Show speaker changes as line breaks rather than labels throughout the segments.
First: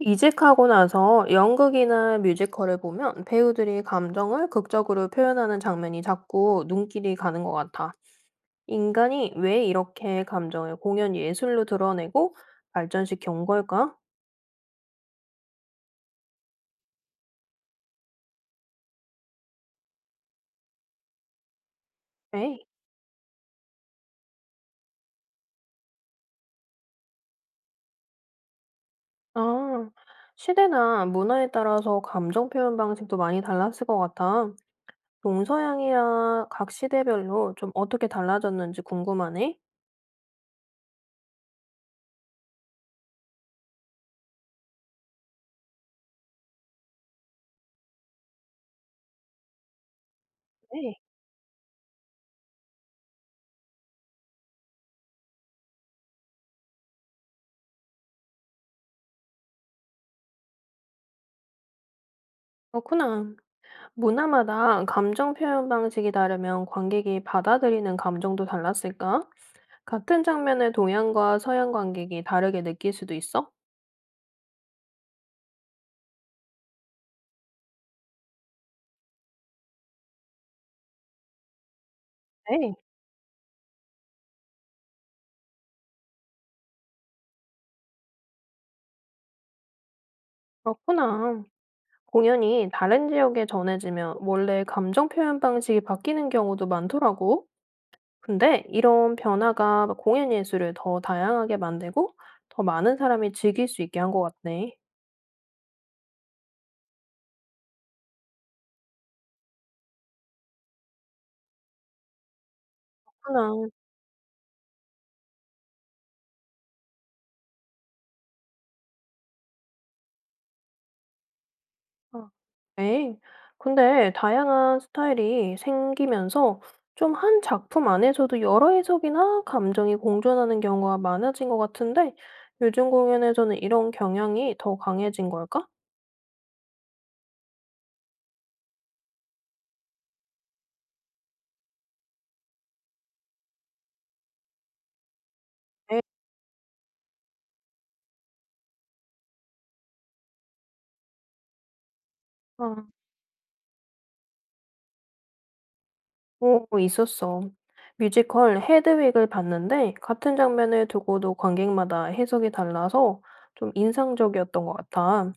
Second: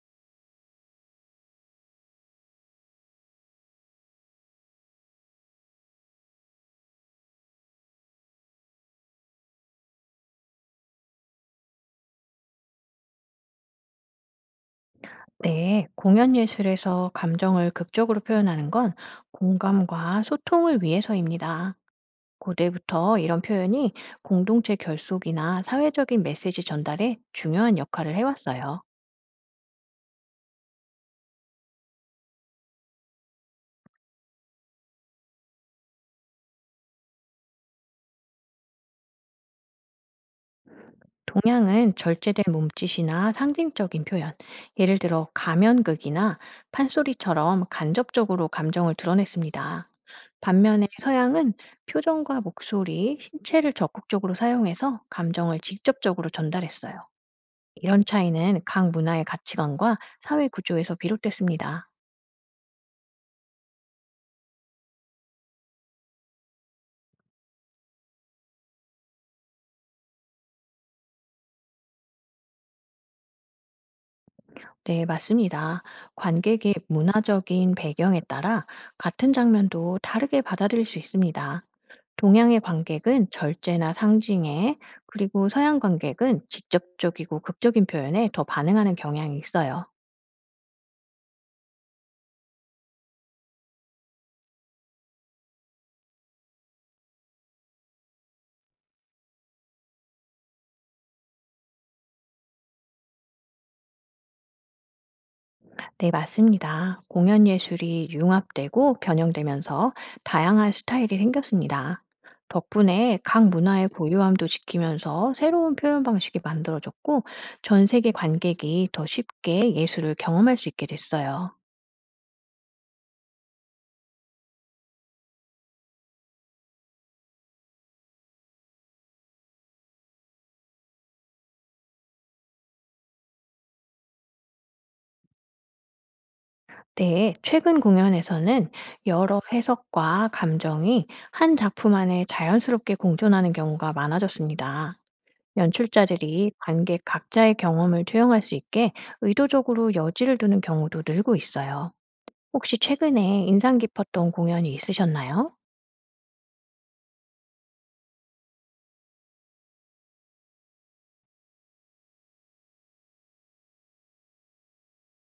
이직하고 나서 연극이나 뮤지컬을 보면 배우들이 감정을 극적으로 표현하는 장면이 자꾸 눈길이 가는 것 같아. 인간이 왜 이렇게 감정을 공연 예술로 드러내고 발전시켜 온 걸까?
네, 공연 예술에서 감정을 극적으로 표현하는 건 공감과 소통을 위해서입니다.
에이.
고대부터 이런 표현이 공동체 결속이나 사회적인 메시지 전달에 중요한 역할을 해왔어요.
아, 시대나 문화에 따라서 감정 표현 방식도 많이 달랐을 것 같아. 동서양이야 각 시대별로 좀 어떻게 달라졌는지 궁금하네.
동양은 절제된 몸짓이나 상징적인 표현, 예를 들어 가면극이나 판소리처럼 간접적으로 감정을 드러냈습니다. 반면에
네.
서양은 표정과 목소리, 신체를 적극적으로 사용해서 감정을 직접적으로 전달했어요. 이런 차이는 각 문화의 가치관과 사회 구조에서 비롯됐습니다.
그렇구나. 문화마다 감정 표현 방식이 다르면 관객이 받아들이는 감정도 달랐을까? 같은 장면을 동양과 서양 관객이 다르게 느낄 수도 있어?
네, 맞습니다. 관객의 문화적인 배경에 따라 같은 장면도 다르게 받아들일 수 있습니다. 동양의
네.
관객은 절제나 상징에, 그리고 서양 관객은 직접적이고 극적인 표현에 더 반응하는 경향이 있어요.
그렇구나. 공연이 다른 지역에 전해지면 원래 감정 표현 방식이 바뀌는 경우도 많더라고. 근데 이런 변화가 공연 예술을 더 다양하게 만들고 더 많은 사람이 즐길 수 있게 한 것 같네.
네, 맞습니다. 공연 예술이 융합되고 변형되면서 다양한 스타일이 생겼습니다. 덕분에 각
그렇구나.
문화의 고유함도 지키면서 새로운 표현 방식이 만들어졌고, 전 세계 관객이 더 쉽게 예술을 경험할 수 있게 됐어요.
아, 네. 근데 다양한 스타일이 생기면서 좀 한 작품 안에서도 여러 해석이나 감정이 공존하는 경우가 많아진 것 같은데 요즘 공연에서는 이런 경향이 더 강해진 걸까?
네, 최근 공연에서는 여러 해석과 감정이 한 작품 안에 자연스럽게 공존하는 경우가 많아졌습니다.
네.
연출자들이 관객 각자의 경험을 투영할 수 있게 의도적으로 여지를 두는 경우도 늘고 있어요. 혹시
아,
최근에 인상 깊었던 공연이 있으셨나요?
오, 있었어. 뮤지컬 헤드윅을 봤는데 같은 장면을 두고도 관객마다 해석이 달라서 좀 인상적이었던 것 같아.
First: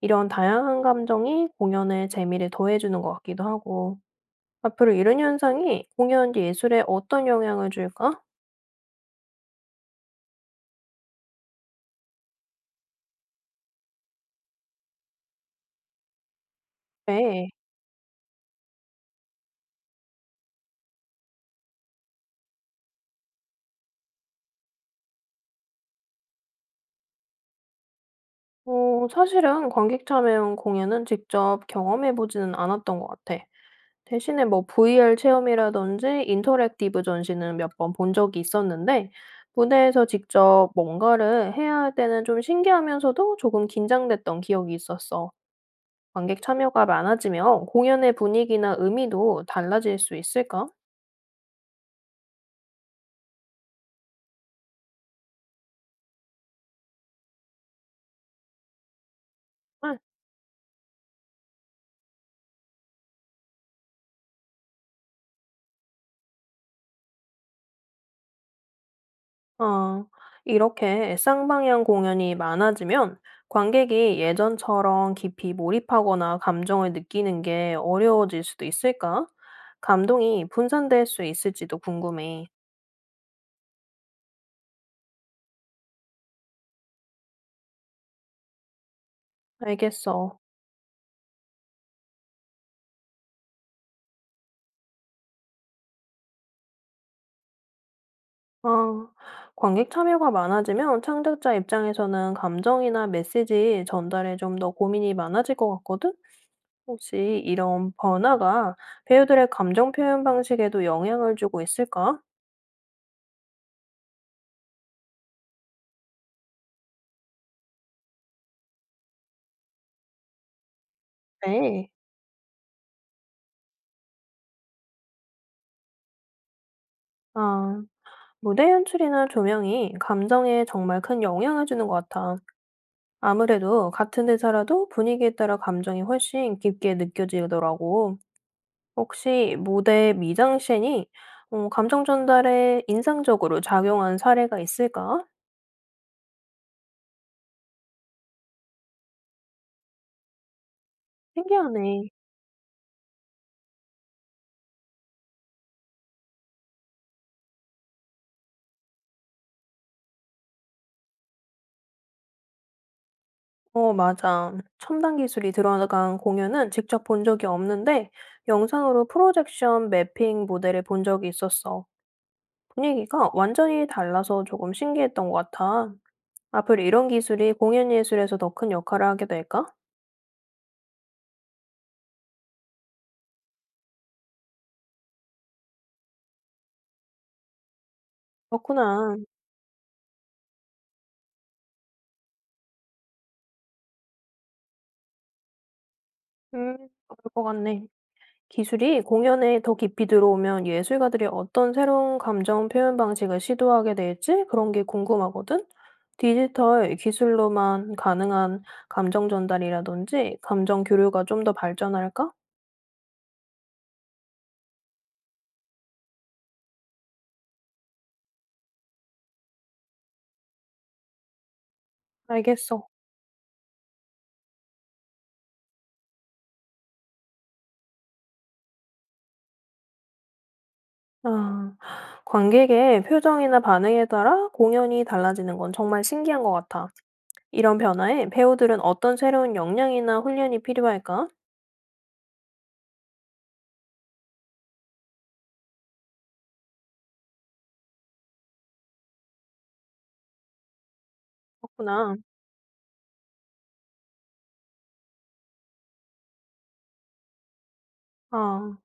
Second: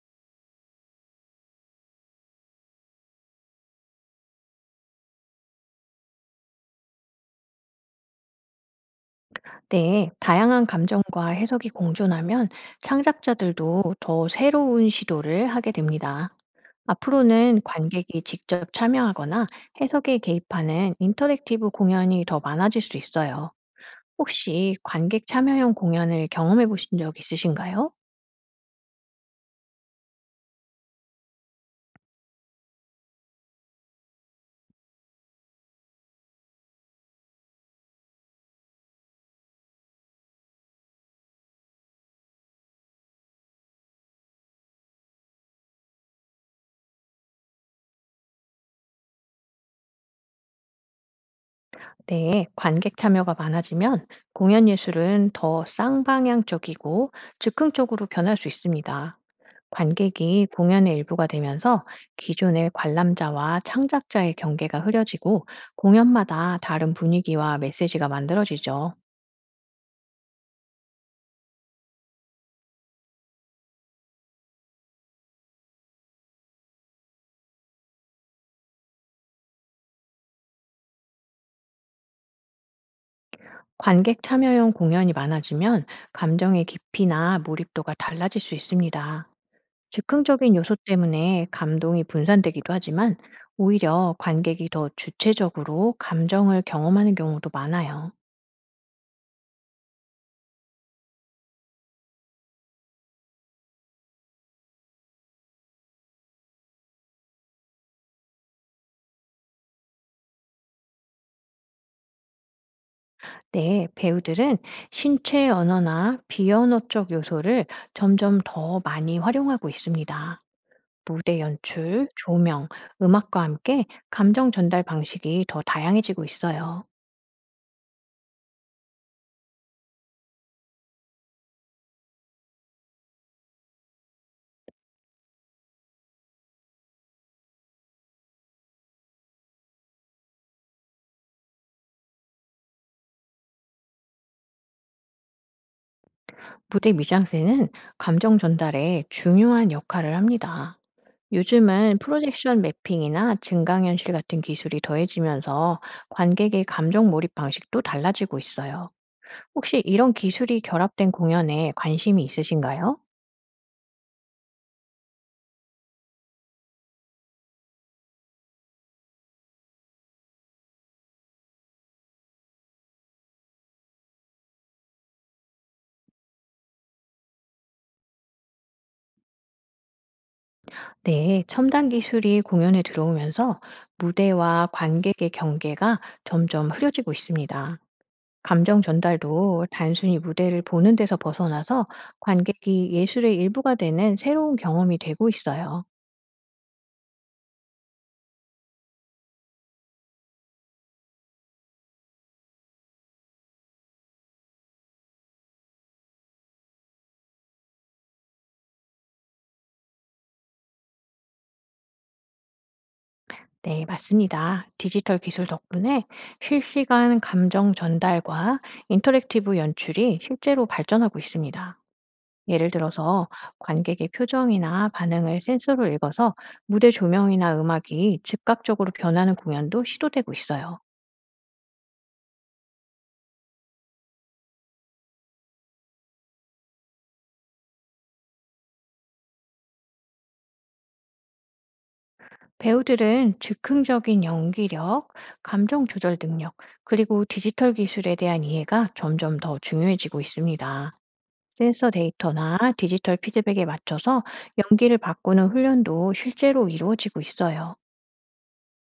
이런 다양한 감정이 공연의 재미를 더해주는 것 같기도 하고. 앞으로 이런 현상이 공연 뒤 예술에 어떤 영향을 줄까?
네, 다양한 감정과 해석이 공존하면 창작자들도 더 새로운 시도를 하게 됩니다.
네.
앞으로는 관객이 직접 참여하거나 해석에 개입하는 인터랙티브 공연이 더 많아질 수 있어요. 혹시 관객 참여형 공연을 경험해 보신 적 있으신가요?
사실은 관객 참여형 공연은 직접 경험해 보지는 않았던 것 같아. 대신에 뭐 VR 체험이라든지 인터랙티브 전시는 몇 번 본 적이 있었는데, 무대에서 직접 뭔가를 해야 할 때는 좀 신기하면서도 조금 긴장됐던 기억이 있었어. 관객 참여가 많아지면 공연의 분위기나 의미도 달라질 수 있을까?
네, 관객 참여가 많아지면 공연 예술은 더 쌍방향적이고 즉흥적으로 변할 수 있습니다.
응.
관객이 공연의 일부가 되면서 기존의 관람자와 창작자의 경계가 흐려지고 공연마다 다른 분위기와 메시지가 만들어지죠.
어, 이렇게 쌍방향 공연이 많아지면 관객이 예전처럼 깊이 몰입하거나 감정을 느끼는 게 어려워질 수도 있을까? 감동이 분산될 수 있을지도 궁금해.
관객 참여형 공연이 많아지면 감정의 깊이나 몰입도가 달라질 수 있습니다.
알겠어.
즉흥적인 요소 때문에 감동이 분산되기도 하지만 오히려 관객이 더 주체적으로 감정을 경험하는 경우도 많아요.
아, 관객 참여가 많아지면 창작자 입장에서는 감정이나 메시지 전달에 좀 더 고민이 많아질 것 같거든? 혹시 이런 변화가 배우들의 감정 표현 방식에도 영향을 주고 있을까?
네, 배우들은 신체 언어나 비언어적 요소를 점점 더 많이 활용하고 있습니다. 무대
네.
연출, 조명, 음악과 함께 감정 전달 방식이 더 다양해지고 있어요.
아. 무대 연출이나 조명이 감정에 정말 큰 영향을 주는 것 같아. 아무래도 같은 대사라도 분위기에 따라 감정이 훨씬 깊게 느껴지더라고. 혹시 무대 미장센이 감정 전달에 인상적으로 작용한 사례가 있을까?
무대 미장센은 감정 전달에 중요한 역할을 합니다. 요즘은
신기하네.
프로젝션 매핑이나 증강현실 같은 기술이 더해지면서 관객의 감정 몰입 방식도 달라지고 있어요. 혹시 이런 기술이 결합된 공연에 관심이 있으신가요?
어, 맞아. 첨단 기술이 들어간 공연은 직접 본 적이 없는데 영상으로 프로젝션 매핑 모델을 본 적이 있었어. 분위기가 완전히 달라서 조금 신기했던 것 같아. 앞으로 이런 기술이 공연 예술에서 더 큰 역할을 하게 될까?
네, 첨단 기술이 공연에 들어오면서 무대와 관객의 경계가 점점 흐려지고 있습니다. 감정
그렇구나.
전달도 단순히 무대를 보는 데서 벗어나서 관객이 예술의 일부가 되는 새로운 경험이 되고 있어요.
음, 그럴 것 같네. 기술이 공연에 더 깊이 들어오면 예술가들이 어떤 새로운 감정 표현 방식을 시도하게 될지 그런 게 궁금하거든? 디지털 기술로만 가능한 감정 전달이라든지 감정 교류가 좀 더 발전할까?
네, 맞습니다. 디지털 기술 덕분에 실시간 감정 전달과 인터랙티브 연출이 실제로 발전하고 있습니다. 예를
알겠어.
들어서 관객의 표정이나 반응을 센서로 읽어서 무대 조명이나 음악이 즉각적으로 변하는 공연도 시도되고 있어요.
아, 관객의 표정이나 반응에 따라 공연이 달라지는 건 정말 신기한 것 같아. 이런 변화에 배우들은 어떤 새로운 역량이나 훈련이 필요할까?
배우들은 즉흥적인 연기력, 감정 조절 능력, 그리고 디지털 기술에 대한 이해가 점점 더 중요해지고 있습니다. 센서
그렇구나.
데이터나 디지털 피드백에 맞춰서 연기를 바꾸는 훈련도 실제로 이루어지고 있어요.
아,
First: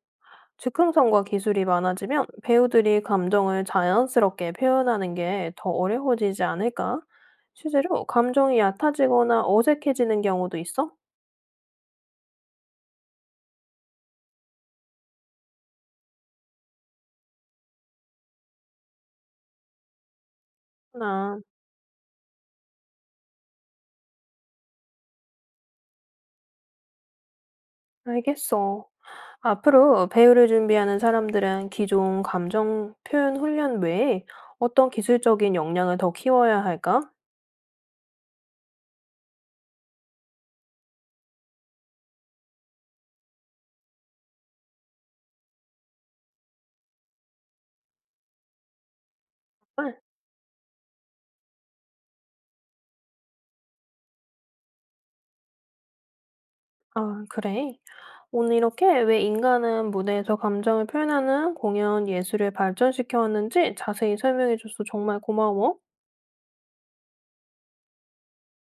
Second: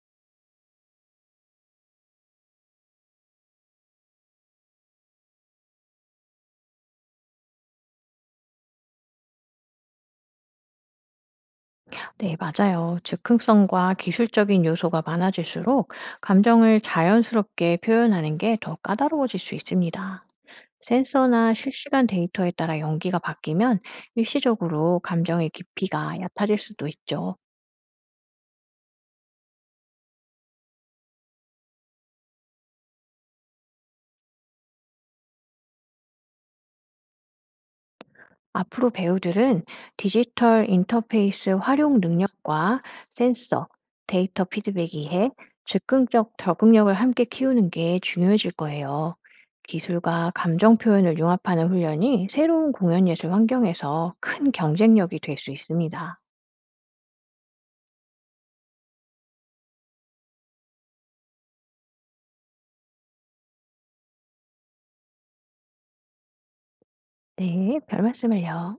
즉흥성과 기술이 많아지면 배우들이 감정을 자연스럽게 표현하는 게 더 어려워지지 않을까? 실제로 감정이 얕아지거나 어색해지는 경우도 있어?
네, 맞아요. 즉흥성과 기술적인 요소가 많아질수록 감정을 자연스럽게 표현하는 게 더 까다로워질 수 있습니다.
나
센서나 실시간 데이터에 따라 연기가 바뀌면 일시적으로 감정의 깊이가 얕아질 수도 있죠.
알겠어. 앞으로 배우를 준비하는 사람들은 기존 감정 표현 훈련 외에 어떤 기술적인 역량을 더 키워야 할까?
앞으로 배우들은 디지털 인터페이스 활용 능력과 센서, 데이터 피드백 이해, 즉흥적 적응력을 함께 키우는 게 중요해질 거예요.
응.
기술과 감정 표현을 융합하는 훈련이 새로운 공연 예술 환경에서 큰 경쟁력이 될 수 있습니다.
아, 그래? 오늘 이렇게 왜 인간은 무대에서 감정을 표현하는 공연 예술을 발전시켜 왔는지 자세히 설명해줘서 정말 고마워.
네, 별 말씀을요.